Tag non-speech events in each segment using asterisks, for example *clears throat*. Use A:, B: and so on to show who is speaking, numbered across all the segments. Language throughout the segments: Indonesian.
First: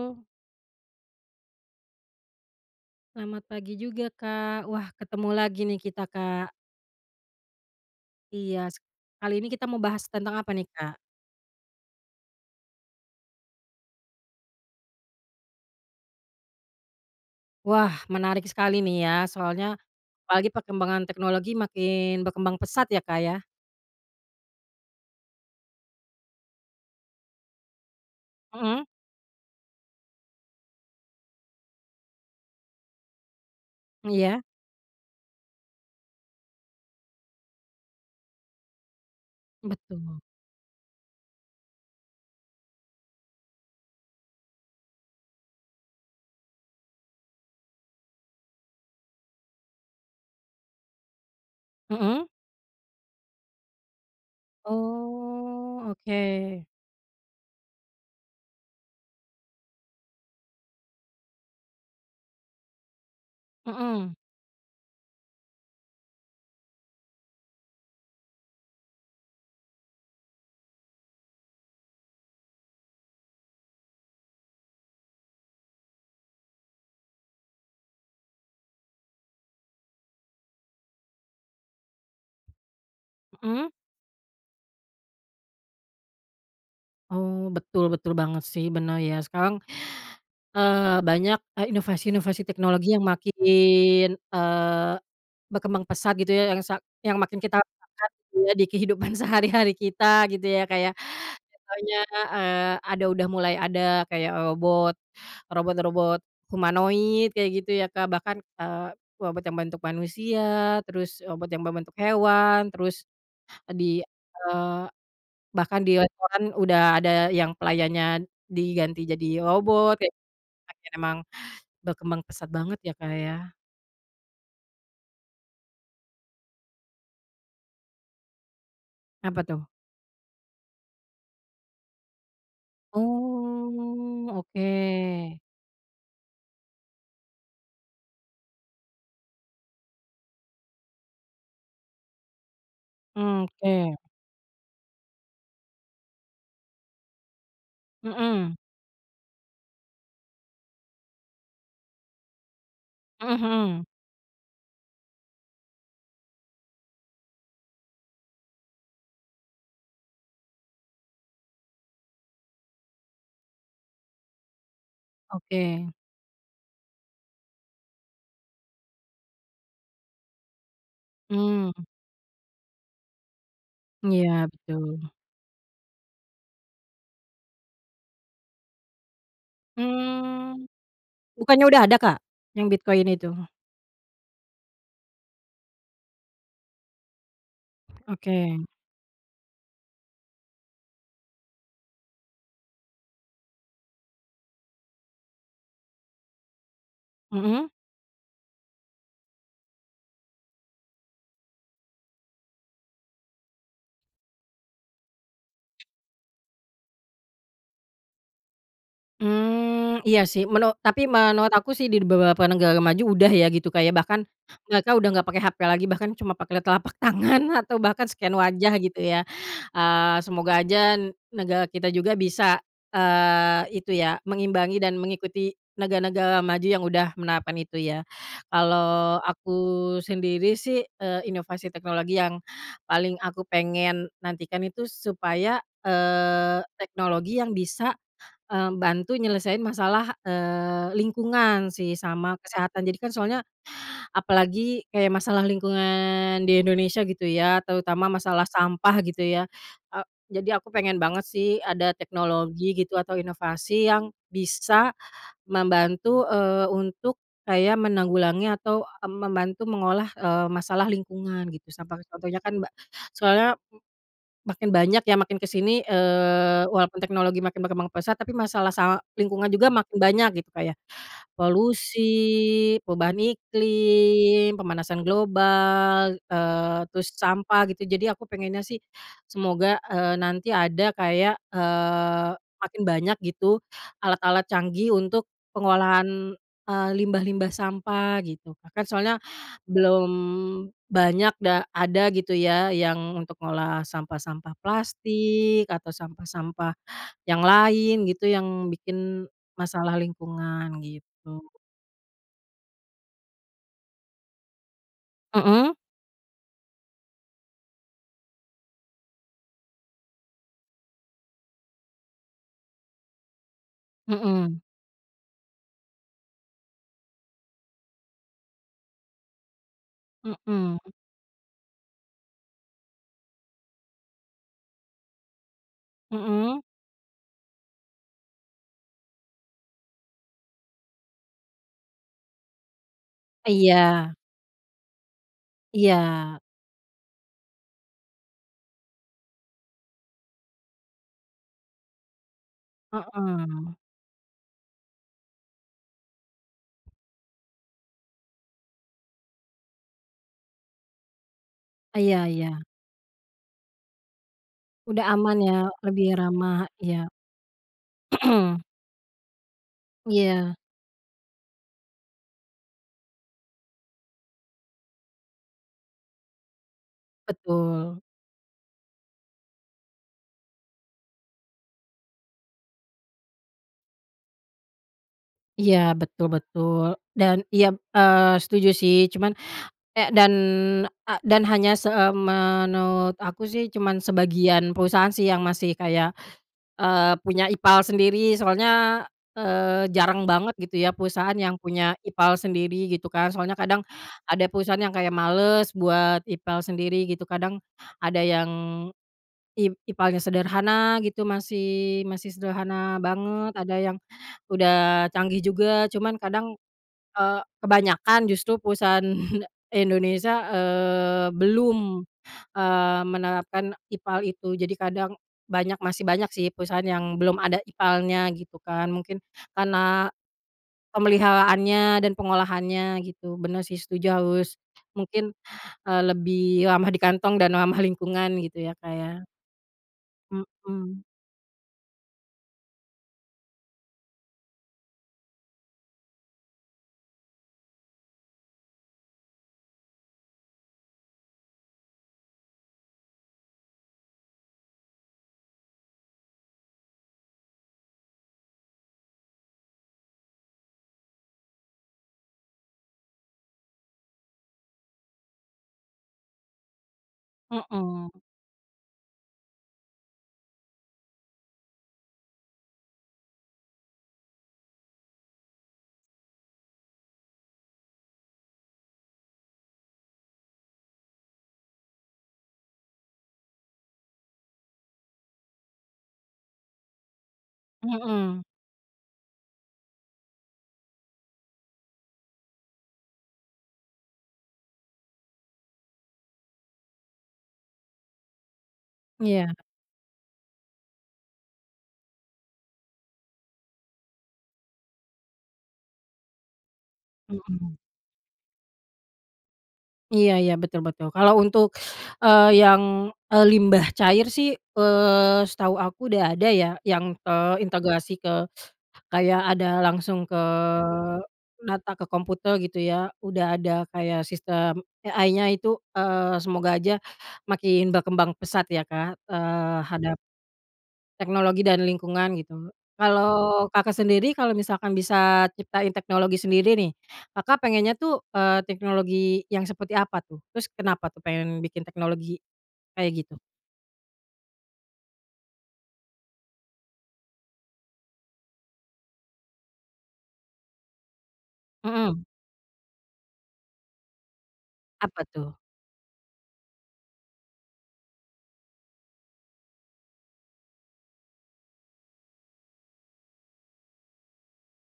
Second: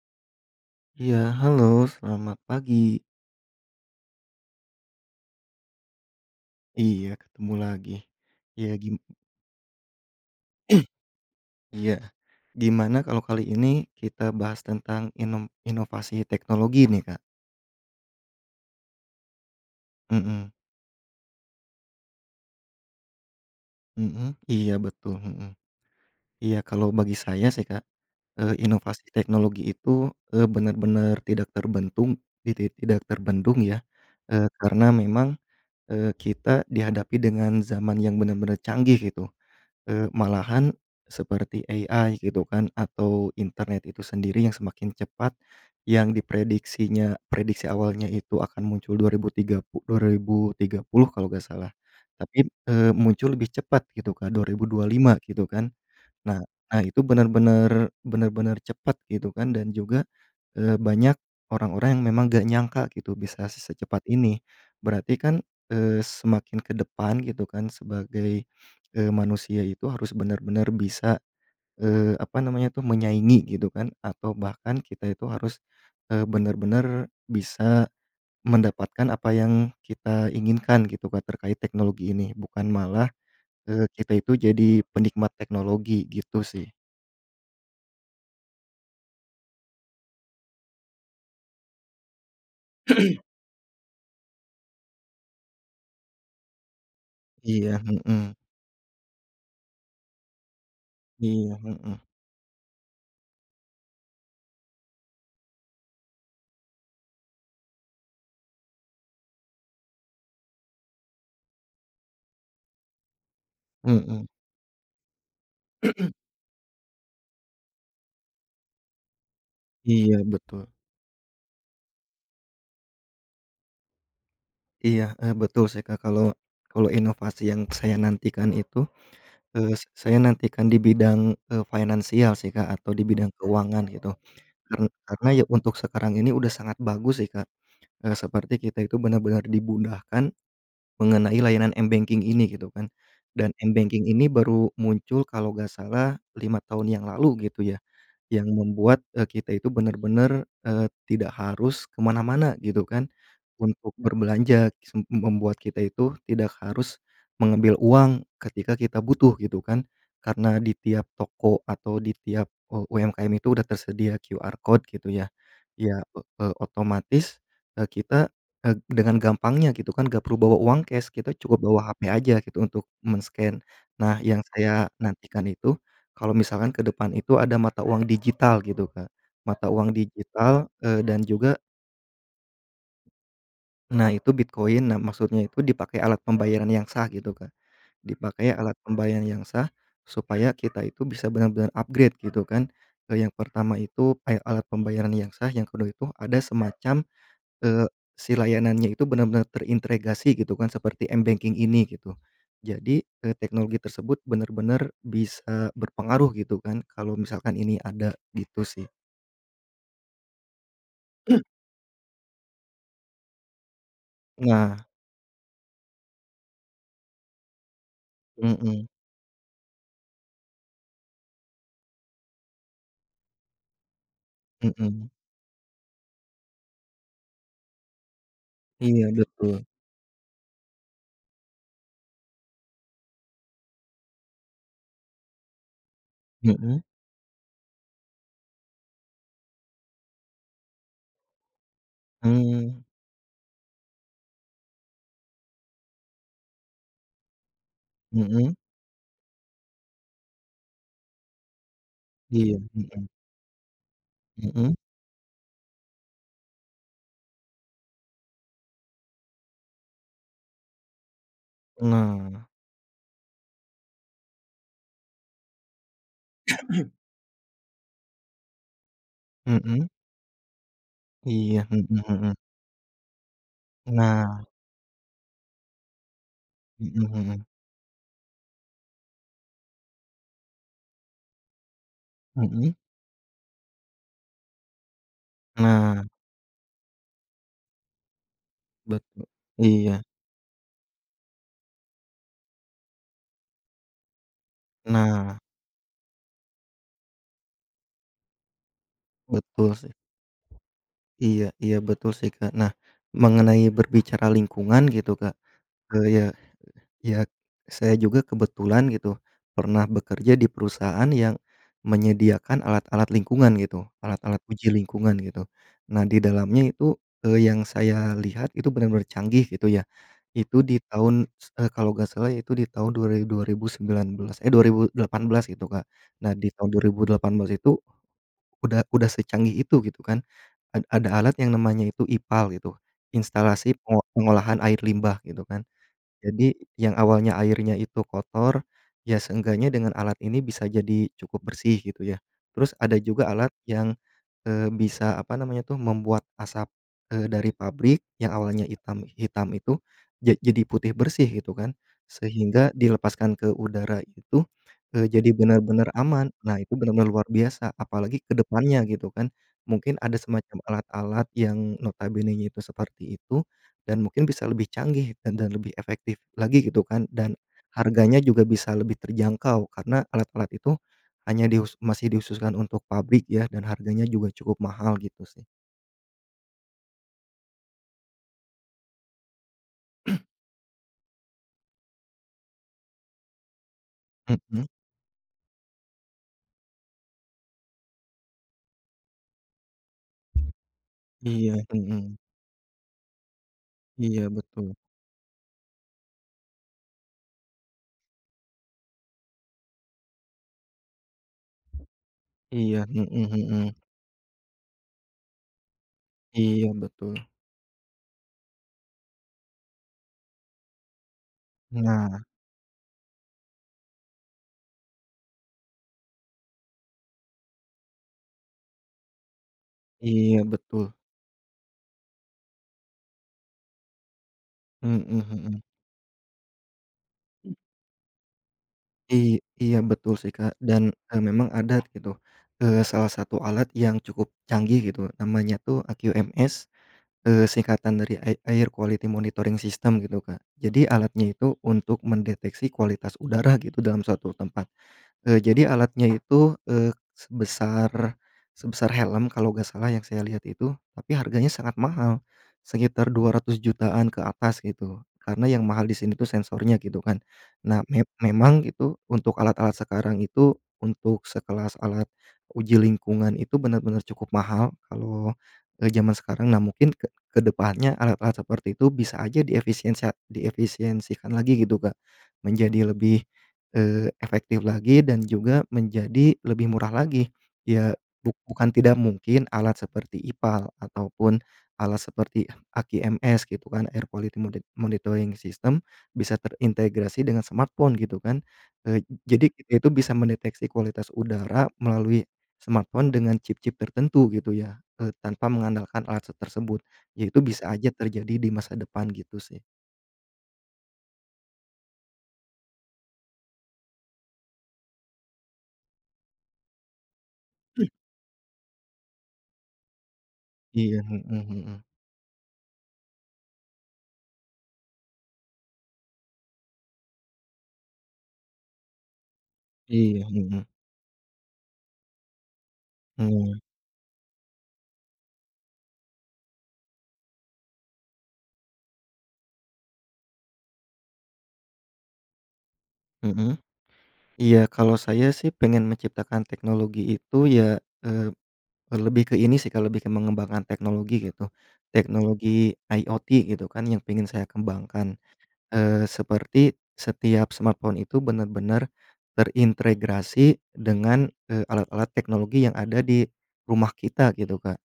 A: Oh,
B: Iya, halo selamat pagi.
A: selamat pagi juga, Kak. Wah, ketemu lagi nih kita, Kak.
B: Iya, ketemu lagi.
A: Iya,
B: Iya
A: kali ini kita mau bahas tentang apa nih,
B: *clears throat*
A: Kak?
B: iya, gimana kalau kali ini kita bahas tentang inovasi teknologi nih, Kak?
A: Wah, menarik sekali nih ya, soalnya apalagi
B: Mhm,
A: perkembangan teknologi makin berkembang pesat ya, Kak, ya?
B: mhm, iya betul, mhm. Iya, kalau bagi saya sih, Kak,
A: Mhm,
B: inovasi teknologi itu, benar-benar tidak terbentung titi tidak terbendung ya,
A: iya,
B: karena memang, kita dihadapi dengan zaman yang benar-benar canggih gitu.
A: betul.
B: Malahan seperti AI gitu kan atau internet itu sendiri yang semakin cepat, yang prediksi awalnya itu akan muncul 2030 kalau nggak salah.
A: Mhm.
B: Tapi, muncul lebih cepat gitu Kak, 2025 gitu kan.
A: Oh, oke.
B: Nah nah itu benar-benar cepat gitu kan, dan juga, banyak orang-orang yang memang gak nyangka gitu bisa secepat
A: Mhm,
B: ini. Berarti kan, semakin ke depan gitu kan, sebagai, manusia itu harus benar-benar bisa, apa namanya tuh, menyaingi gitu kan, atau bahkan kita itu harus, bener bisa mendapatkan apa yang kita inginkan gitu kan terkait teknologi ini, bukan malah,
A: mhm.
B: kita itu jadi penikmat teknologi gitu sih.
A: Oh, betul betul banget sih, benar ya. Sekarang, banyak, inovasi-inovasi teknologi yang makin, eee, berkembang pesat gitu ya, yang makin kita
B: Iya,
A: rasakan
B: mhm,
A: gitu ya di kehidupan *laughs* sehari-hari kita gitu ya, kayak
B: iya, mhm,
A: contohnya, ada udah mulai ada kayak robot-robot humanoid kayak gitu ya, Kak, bahkan, robot yang berbentuk manusia, terus robot yang berbentuk hewan. Di,
B: mhm,
A: eh, Bahkan di restoran udah ada yang pelayannya diganti jadi robot, kayak
B: iya
A: gitu,
B: betul.
A: makin emang berkembang pesat banget ya, Kak, ya.
B: Iya, betul sih, Kak, kalau kalau inovasi yang saya nantikan itu,
A: Apa tuh?
B: eee, s saya nantikan di bidang, finansial sih, Kak, atau di bidang keuangan gitu.
A: Oh,
B: Karena
A: oke.
B: ya untuk sekarang ini udah sangat bagus sih, Kak, seperti kita itu benar-benar dimudahkan mengenai layanan m-banking ini gitu kan,
A: Mmm,
B: dan
A: oke.
B: m-banking ini baru muncul kalau nggak salah 5 tahun yang lalu gitu ya. Yang
A: Mhm.
B: membuat, kita itu benar-benar tidak harus kemana mana gitu kan,
A: Mhm, mhm.
B: untuk berbelanja, membuat kita itu tidak harus mengambil uang ketika kita butuh gitu kan. Karena di tiap toko atau di tiap, UMKM itu udah tersedia QR Code gitu ya.
A: Oke.
B: Ya, otomatis, kita, dengan gampangnya gitu kan, gak perlu bawa uang cash, kita cukup
A: Mmm,
B: bawa HP aja gitu untuk men-scan. Nah,
A: iya
B: yang
A: betul.
B: saya nantikan itu kalau misalkan ke depan itu ada mata uang digital gitu, Kak. Mata uang
A: Mmm,
B: digital, dan juga
A: bukannya udah ada, Kak, yang Bitcoin itu?
B: nah itu Bitcoin, nah maksudnya itu dipakai alat pembayaran yang sah gitu, Kak. Dipakai
A: Oke.
B: alat pembayaran yang sah, supaya kita itu bisa benar-benar upgrade gitu kan. Yang pertama itu, alat pembayaran yang sah; yang kedua itu ada semacam
A: Mhm?
B: Eee, si layanannya itu benar-benar terintegrasi gitu kan, seperti m-banking ini gitu. Jadi, teknologi tersebut benar-benar bisa berpengaruh gitu kan kalau misalkan ini ada gitu sih.
A: Mmm, iya sih tapi menurut aku sih di beberapa negara maju udah ya gitu kayak bahkan
B: Nah,
A: mereka udah nggak pakai HP lagi bahkan cuma pakai telapak *laughs* tangan atau bahkan scan wajah
B: mhm,
A: gitu ya, semoga aja negara kita juga bisa, itu ya mengimbangi dan
B: mhm.
A: mengikuti negara-negara maju yang udah menerapkan itu ya.
B: Iya
A: Kalau aku
B: betul.
A: sendiri sih, inovasi teknologi yang paling aku pengen nantikan itu supaya,
B: Mhm,
A: teknologi yang bisa bantu nyelesain masalah, lingkungan sih sama kesehatan.
B: mhm,
A: Jadi kan soalnya apalagi kayak masalah lingkungan di Indonesia gitu ya, terutama masalah
B: mhm.
A: sampah gitu ya. E jadi aku pengen banget sih ada
B: Iya,
A: teknologi gitu
B: mhm,
A: atau inovasi yang
B: mhm.
A: bisa membantu, untuk kayak menanggulangi atau, mmm, membantu mengolah, masalah lingkungan gitu sampah. Contohnya
B: Nah,
A: kan ba soalnya Makin banyak ya, makin ke sini, walaupun teknologi makin berkembang pesat, tapi masalah lingkungan juga
B: mhm,
A: makin banyak gitu, Kak, ya.
B: iya, mhm, mhm.
A: Polusi, perubahan
B: Nah,
A: iklim, pemanasan global,
B: mhm,
A: terus
B: mhm,
A: sampah gitu. Jadi aku pengennya sih semoga, nanti ada kayak,
B: mhm.
A: makin banyak gitu alat-alat canggih untuk
B: Nah,
A: pengolahan, limbah-limbah sampah gitu, Kak. Kan soalnya
B: betul. Iya.
A: belum banyak ada gitu ya yang untuk ngolah sampah-sampah
B: Nah,
A: plastik atau sampah-sampah yang lain gitu yang bikin
B: betul sih.
A: masalah lingkungan gitu.
B: Iya, iya betul sih, Kak. Nah, mengenai berbicara lingkungan gitu, Kak,
A: Mhm,
B: eee, ya ya saya juga kebetulan gitu pernah bekerja di perusahaan yang menyediakan alat-alat lingkungan gitu, alat-alat
A: mhm,
B: uji lingkungan gitu. Nah, di dalamnya itu, yang saya lihat itu benar-benar canggih gitu ya. Itu di
A: mhm,
B: tahun s kalau nggak salah itu di tahun 2018 gitu, Kak. Nah, di
A: mhm.
B: tahun 2018 itu udah secanggih itu gitu kan. Ada alat yang namanya itu IPAL gitu, instalasi
A: Iya,
B: pengolahan air limbah gitu kan.
A: iya,
B: Jadi yang awalnya airnya itu kotor, ya seenggaknya dengan alat ini bisa jadi cukup bersih gitu ya. Terus ada juga alat
A: heeh,
B: yang, bisa apa namanya tuh membuat asap, dari pabrik yang awalnya hitam hitam itu jadi putih bersih gitu kan.
A: iya, iya,
B: Sehingga dilepaskan ke udara itu,
A: udah
B: jadi
A: aman ya,
B: benar-benar
A: lebih
B: aman. Nah
A: ramah,
B: itu
A: iya,
B: benar-benar luar biasa, apalagi ke depannya
A: *clears throat*
B: gitu kan. Mungkin ada
A: iya,
B: semacam alat-alat yang notabene itu seperti itu, dan mungkin bisa lebih canggih dan lebih efektif lagi gitu kan, dan
A: betul,
B: harganya juga bisa lebih terjangkau, karena alat-alat itu hanya masih dikhususkan untuk pabrik ya, dan harganya juga cukup mahal gitu sih.
A: iya, betul, betul, dan iya, setuju sih, cuman eh, dan dan hanya menurut aku sih cuman
B: Mhm.
A: sebagian perusahaan sih yang masih kayak punya IPAL sendiri soalnya, jarang banget gitu ya perusahaan
B: Iya.
A: yang punya
B: Mhm.
A: IPAL sendiri gitu kan. Soalnya kadang
B: Iya
A: ada
B: betul.
A: perusahaan yang kayak males buat IPAL sendiri gitu, kadang ada yang IPALnya sederhana gitu, masih masih
B: Iya.
A: sederhana
B: Mhm,
A: banget,
B: mhm.
A: ada yang udah canggih juga, cuman kadang,
B: Iya betul.
A: kebanyakan justru perusahaan *laughs* Indonesia, eee, belum
B: Nah.
A: Menerapkan IPAL itu. Jadi kadang masih banyak sih perusahaan yang belum ada ipalnya gitu kan, mungkin karena
B: Iya betul.
A: pemeliharaannya dan pengolahannya gitu. Benar sih setuju harus
B: Mhm,
A: mungkin,
B: mhm.
A: lebih ramah di kantong dan ramah lingkungan gitu ya, Kak, ya.
B: I iya betul sih Kak, dan,
A: Mhm,
B: memang ada gitu, salah satu alat yang cukup canggih gitu namanya tuh AQMS. Singkatan dari Air Quality Monitoring System gitu, Kak. Jadi alatnya itu untuk mendeteksi kualitas udara gitu dalam suatu tempat. Jadi alatnya itu, sebesar sebesar helm kalau nggak salah yang saya lihat itu, tapi harganya sangat mahal, sekitar 200 jutaan ke atas gitu, karena yang mahal di sini tuh sensornya gitu kan. Nah
A: mhm,
B: memang itu untuk alat-alat sekarang itu, untuk sekelas alat uji lingkungan itu benar-benar cukup mahal kalau, zaman sekarang. Nah mungkin ke depannya alat-alat seperti itu bisa aja diefisiensikan lagi gitu Kak, menjadi lebih efektif lagi dan juga menjadi lebih murah lagi. Ya,
A: mhm,
B: bukan tidak mungkin alat seperti IPAL ataupun alat seperti AQMS gitu kan, Air Quality Monitoring System bisa terintegrasi dengan smartphone gitu kan. Jadi
A: iya,
B: kita itu bisa mendeteksi kualitas udara melalui smartphone dengan chip-chip tertentu gitu ya, tanpa mengandalkan alat tersebut. Ya itu bisa
A: mhm.
B: aja terjadi di masa depan gitu sih.
A: Iya, iya, betul, betul. Kalau untuk, yang, limbah cair sih, setahu aku udah ada ya yang terintegrasi kayak ada langsung ke
B: Iya, mhm, mhm.
A: data ke komputer gitu ya, udah ada kayak sistem AI-nya itu, semoga aja makin berkembang pesat ya Kak, terhadap
B: Iya, mhm.
A: teknologi dan lingkungan gitu.
B: Mmm,
A: Kalau Kakak sendiri kalau misalkan bisa ciptain teknologi sendiri nih, Kakak pengennya tuh, teknologi yang seperti apa tuh? Terus kenapa tuh pengen bikin teknologi kayak gitu?
B: mhm. Iya, kalau saya sih pengen menciptakan teknologi itu ya, eee, lebih ke ini sih, kalau lebih ke mengembangkan teknologi gitu.
A: Mhm,
B: Teknologi IoT gitu kan yang pengen saya kembangkan,
A: apa tuh?
B: seperti setiap smartphone itu benar-benar terintegrasi dengan, alat-alat teknologi yang ada di rumah kita gitu, Kak.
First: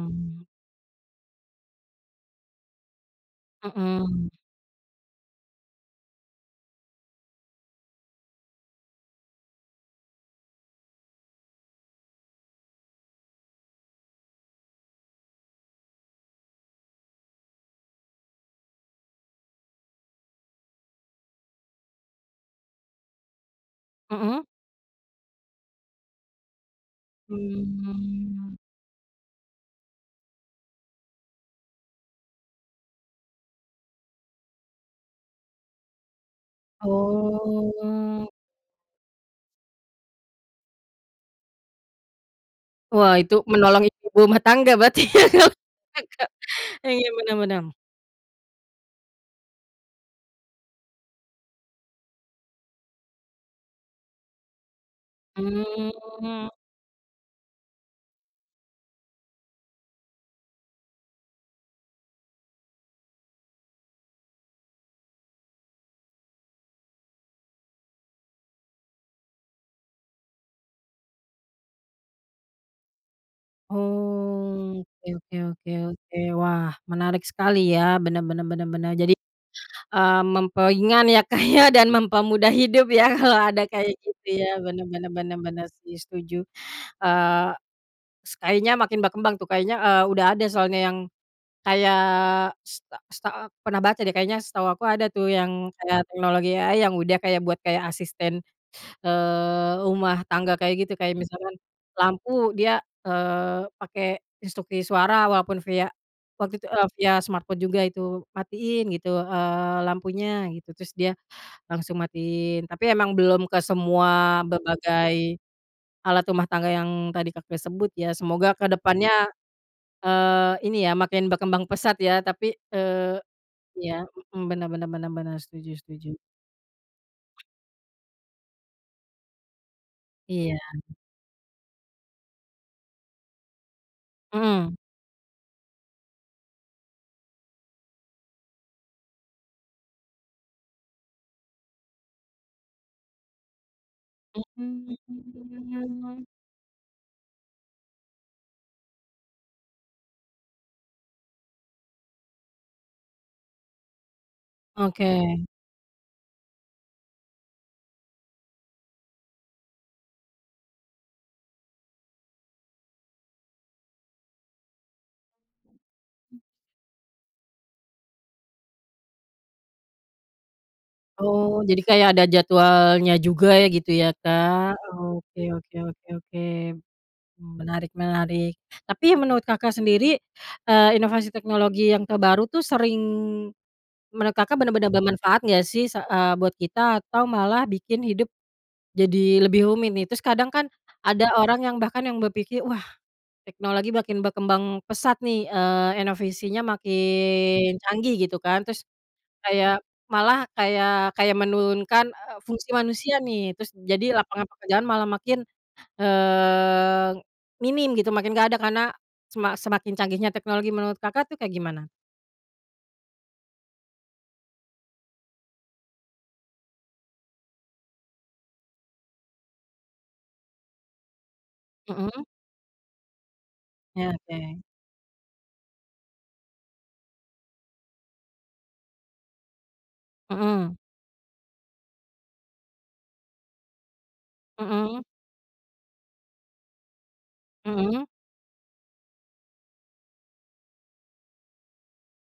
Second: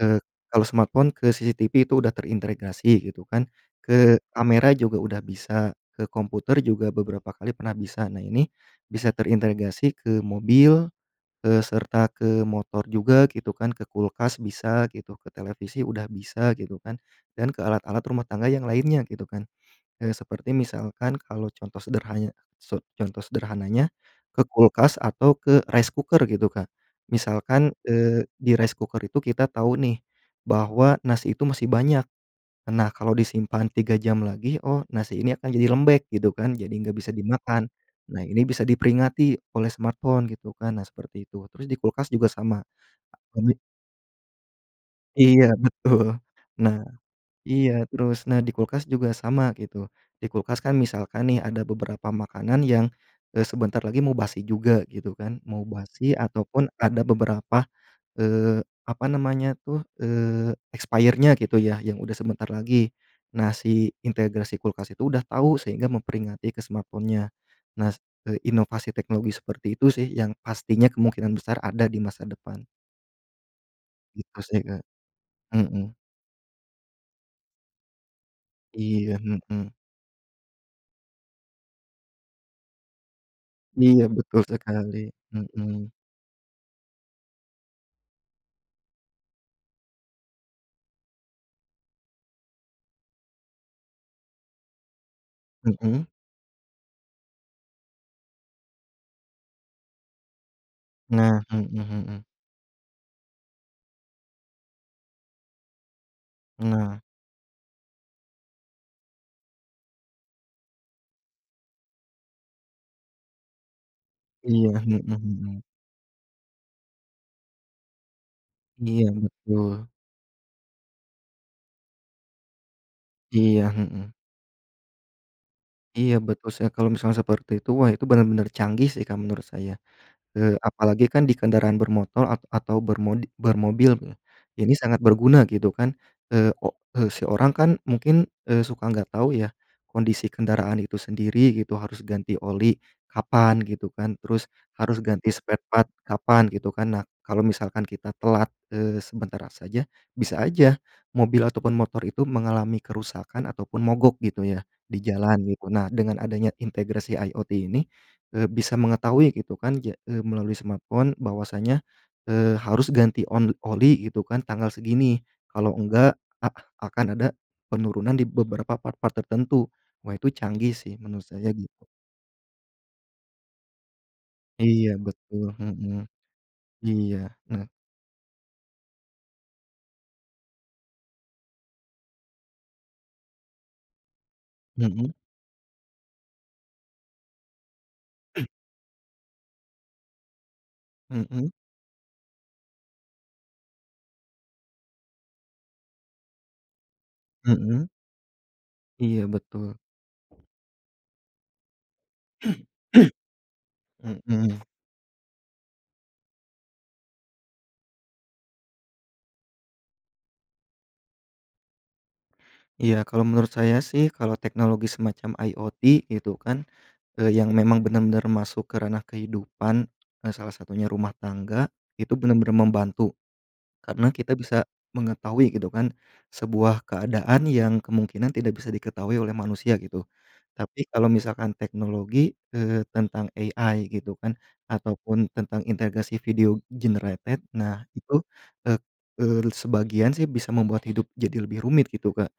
B: Eee, Kalau smartphone ke CCTV itu udah terintegrasi gitu kan, ke
A: mhm,
B: kamera juga udah bisa, ke komputer juga beberapa kali pernah bisa. Nah ini bisa terintegrasi ke mobil, serta ke motor juga gitu kan, ke kulkas bisa gitu, ke televisi udah bisa gitu kan, dan ke alat-alat rumah tangga yang lainnya gitu kan. Seperti misalkan kalau contoh sederhanya so contoh sederhananya, ke
A: mhm,
B: kulkas atau ke rice cooker gitu, Kak. Misalkan, di
A: mmm.
B: rice cooker itu kita tahu nih, bahwa nasi itu masih banyak. Nah, kalau disimpan 3 jam lagi, oh nasi ini akan jadi lembek gitu kan, jadi nggak bisa dimakan. Nah,
A: Oh,
B: ini bisa diperingati oleh smartphone gitu kan, nah seperti itu. Terus di kulkas juga sama.
A: wah itu
B: Kami
A: menolong ibu-ibu rumah tangga berarti ya *laughs*
B: iya,
A: kalau
B: betul.
A: Kakak
B: Nah,
A: iya benar bener,
B: iya, terus nah di kulkas juga sama gitu. Di kulkas kan misalkan nih ada beberapa makanan yang, sebentar lagi mau basi juga gitu kan, mau basi
A: mmm,
B: ataupun ada beberapa, eee, apa namanya tuh, expire-nya gitu ya yang udah sebentar lagi. Nah si integrasi kulkas itu udah tahu sehingga memperingati ke smartphone-nya. Nah, inovasi teknologi seperti itu sih yang pastinya kemungkinan besar ada di masa depan, gitu sih, Kak.
A: oh, oke, oke, oke,
B: Mhm,
A: oke, wah menarik sekali ya, benar-benar benar-benar jadi,
B: iya, mhm.
A: memperingan ya Kak ya dan mempermudah hidup ya *laughs* kalau ada kayak
B: Iya,
A: gitu
B: betul
A: ya,
B: sekali,
A: benar-benar benar-benar
B: mhm,
A: sih setuju, eee, kayaknya makin berkembang tuh kayaknya, udah ada soalnya yang kayak seta seta pernah baca deh kayaknya setahu aku ada tuh yang
B: mhm,
A: kayak teknologi AI yang udah kayak buat kayak asisten, rumah tangga kayak gitu, kayak
B: nah,
A: misalkan
B: mhm, mhm,
A: lampu dia, pakai instruksi suara walaupun via waktu itu,
B: nah,
A: via smartphone juga itu, "Matiin," gitu, "lampunya," gitu, terus dia langsung matiin. Tapi emang belum ke semua
B: iya, mhm,
A: berbagai
B: mhm,
A: alat rumah tangga yang tadi Kakak sebut ya, semoga ke
B: iya
A: depannya
B: betul,
A: Ini ya, makin berkembang pesat ya, tapi,
B: iya,
A: iya,
B: mhm,
A: mhm, bener, bener, bener, bener, setuju, setuju.
B: iya betul sih, kalau misalnya seperti itu, wah itu benar-benar canggih sih Kak, menurut saya.
A: Iya,
B: Apalagi kan di kendaraan bermotor atau bermobil ya, ini
A: mhm,
B: sangat berguna gitu kan, si orang kan mungkin, suka nggak tahu ya kondisi kendaraan itu sendiri gitu, harus ganti oli kapan gitu kan, terus harus ganti spare
A: mmm,
B: part
A: *laughs*
B: kapan gitu kan. Nah, kalau misalkan kita telat, sebentar saja, bisa aja mobil ataupun motor itu mengalami kerusakan ataupun mogok gitu ya, di
A: oke.
B: jalan gitu. Nah, dengan adanya integrasi IoT ini bisa mengetahui gitu kan melalui smartphone bahwasanya, harus ganti oli gitu kan tanggal segini, kalau enggak a akan ada penurunan di beberapa part-part tertentu. Wah itu canggih sih menurut saya
A: Oh, jadi
B: gitu.
A: kayak ada jadwalnya juga ya gitu ya, Kak?
B: Iya
A: Oke,
B: betul,
A: oke,
B: mhm,
A: oke, oke,
B: iya. Nah,
A: menarik, menarik. Tapi menurut Kakak sendiri, inovasi teknologi yang terbaru tuh sering menurut Kakak bener-bener
B: mhm,
A: bermanfaat nggak sih buat kita atau malah bikin hidup jadi lebih rumit nih, terus kadang kan ada
B: mhm,
A: orang yang bahkan yang berpikir, "Wah, teknologi makin berkembang pesat nih, eee, inovasinya makin
B: mhm, *clears throat*
A: canggih," gitu kan. Terus
B: iya betul.
A: kayak malah kayak kayak menurunkan, fungsi
B: *clears throat*
A: manusia nih, terus jadi lapangan
B: Mhm,
A: pekerjaan malah makin, eee, minim gitu, makin nggak ada karena semakin canggihnya teknologi. Menurut Kakak tuh kayak gimana?
B: iya kalau menurut saya sih kalau teknologi semacam IoT gitu kan, yang memang benar-benar masuk ke ranah kehidupan, salah satunya rumah tangga, itu
A: Mhm,
B: benar-benar membantu. Karena
A: ya,
B: kita
A: oke.
B: bisa mengetahui gitu kan, sebuah keadaan yang kemungkinan tidak bisa diketahui oleh manusia gitu.
A: Mhm,
B: Tapi kalau misalkan teknologi, tentang AI gitu kan,
A: mhm,
B: ataupun tentang integrasi video generated, nah
A: mhm,
B: itu, eee eee, sebagian sih bisa membuat hidup jadi lebih rumit gitu, Kak.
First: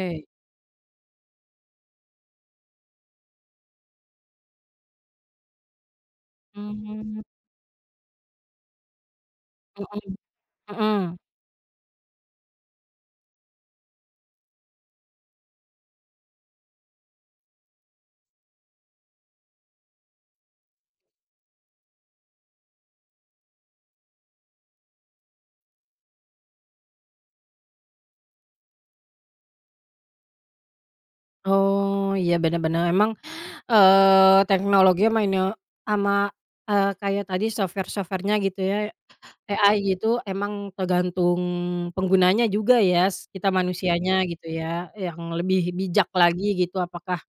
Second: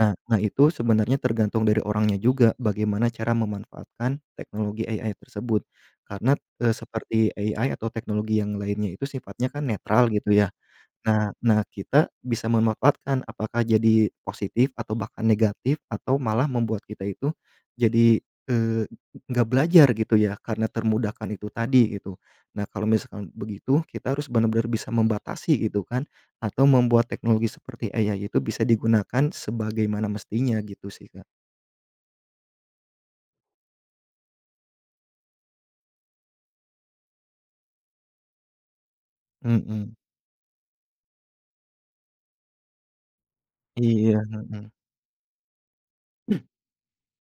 B: Nah nah itu sebenarnya tergantung dari orangnya juga, bagaimana cara memanfaatkan teknologi AI tersebut. Karena,
A: Mmm,
B: seperti
A: mhm,
B: AI atau teknologi yang lainnya itu sifatnya kan netral
A: mhm,
B: gitu ya.
A: mhm.
B: Nah nah kita bisa memanfaatkan apakah jadi positif atau bahkan negatif, atau malah membuat kita itu jadi, eee, nggak belajar gitu ya karena termudahkan itu tadi gitu. Nah kalau misalkan begitu kita harus benar-benar bisa membatasi gitu kan, atau membuat teknologi seperti AI itu bisa digunakan sebagaimana mestinya gitu sih Kak.
A: Oh, iya benar-benar emang, teknologi ama, kayak tadi software software gitu ya,
B: Mhm.
A: AI gitu emang tergantung penggunanya juga ya, kita
B: Iya,
A: manusianya gitu
B: mhm.
A: ya, yang lebih bijak lagi gitu apakah,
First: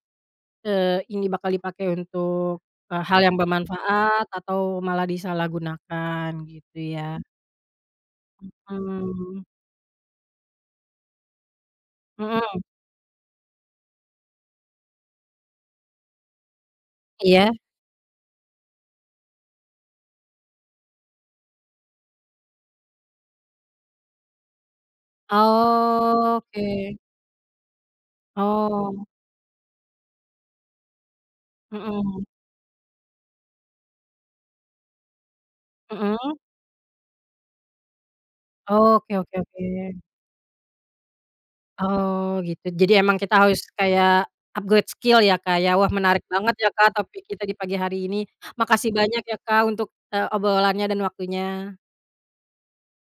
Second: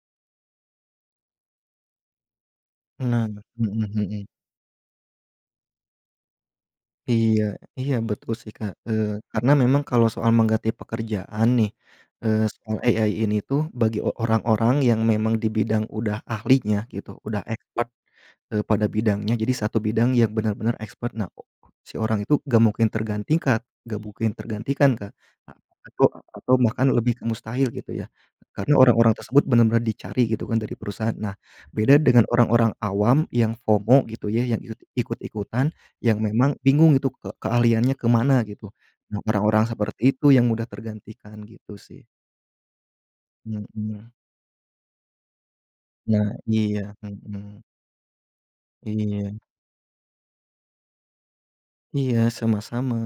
A: eee, ini bakal dipakai untuk, hal
B: Nah,
A: yang
B: mhm, mhm.
A: bermanfaat atau malah disalahgunakan gitu ya,
B: Iya, iya betul sih, Kak,
A: mmm,
B: karena memang kalau soal mengganti pekerjaan nih,
A: mhm,
B: soal AI ini tuh bagi orang-orang yang memang di bidang udah ahlinya gitu, udah
A: iya?
B: expert pada bidangnya, jadi satu bidang yang benar-benar expert. Nah, si orang itu nggak mungkin tergantikan, Kak, a atau
A: Oh,
B: atau bahkan
A: oke,
B: lebih ke mustahil gitu ya, karena
A: oh,
B: orang-orang tersebut benar-benar dicari gitu kan dari perusahaan. Nah, beda dengan
A: mhm,
B: orang-orang awam yang FOMO gitu ya, yang ikut-ikutan, yang
A: mhm?
B: memang bingung itu keahliannya ke mana gitu.
A: Oke,
B: Nah,
A: oke, oke.
B: orang-orang seperti itu yang mudah tergantikan gitu sih.
A: Oh gitu. Jadi emang kita harus
B: Mhm.
A: kayak upgrade skill ya, Kak, ya. Wah menarik
B: Nah
A: banget ya,
B: iya,
A: Kak, topik kita di
B: mhm.
A: pagi hari ini. Makasih banyak
B: Iya
A: ya, Kak, untuk, obrolannya dan waktunya.
B: iya, sama-sama.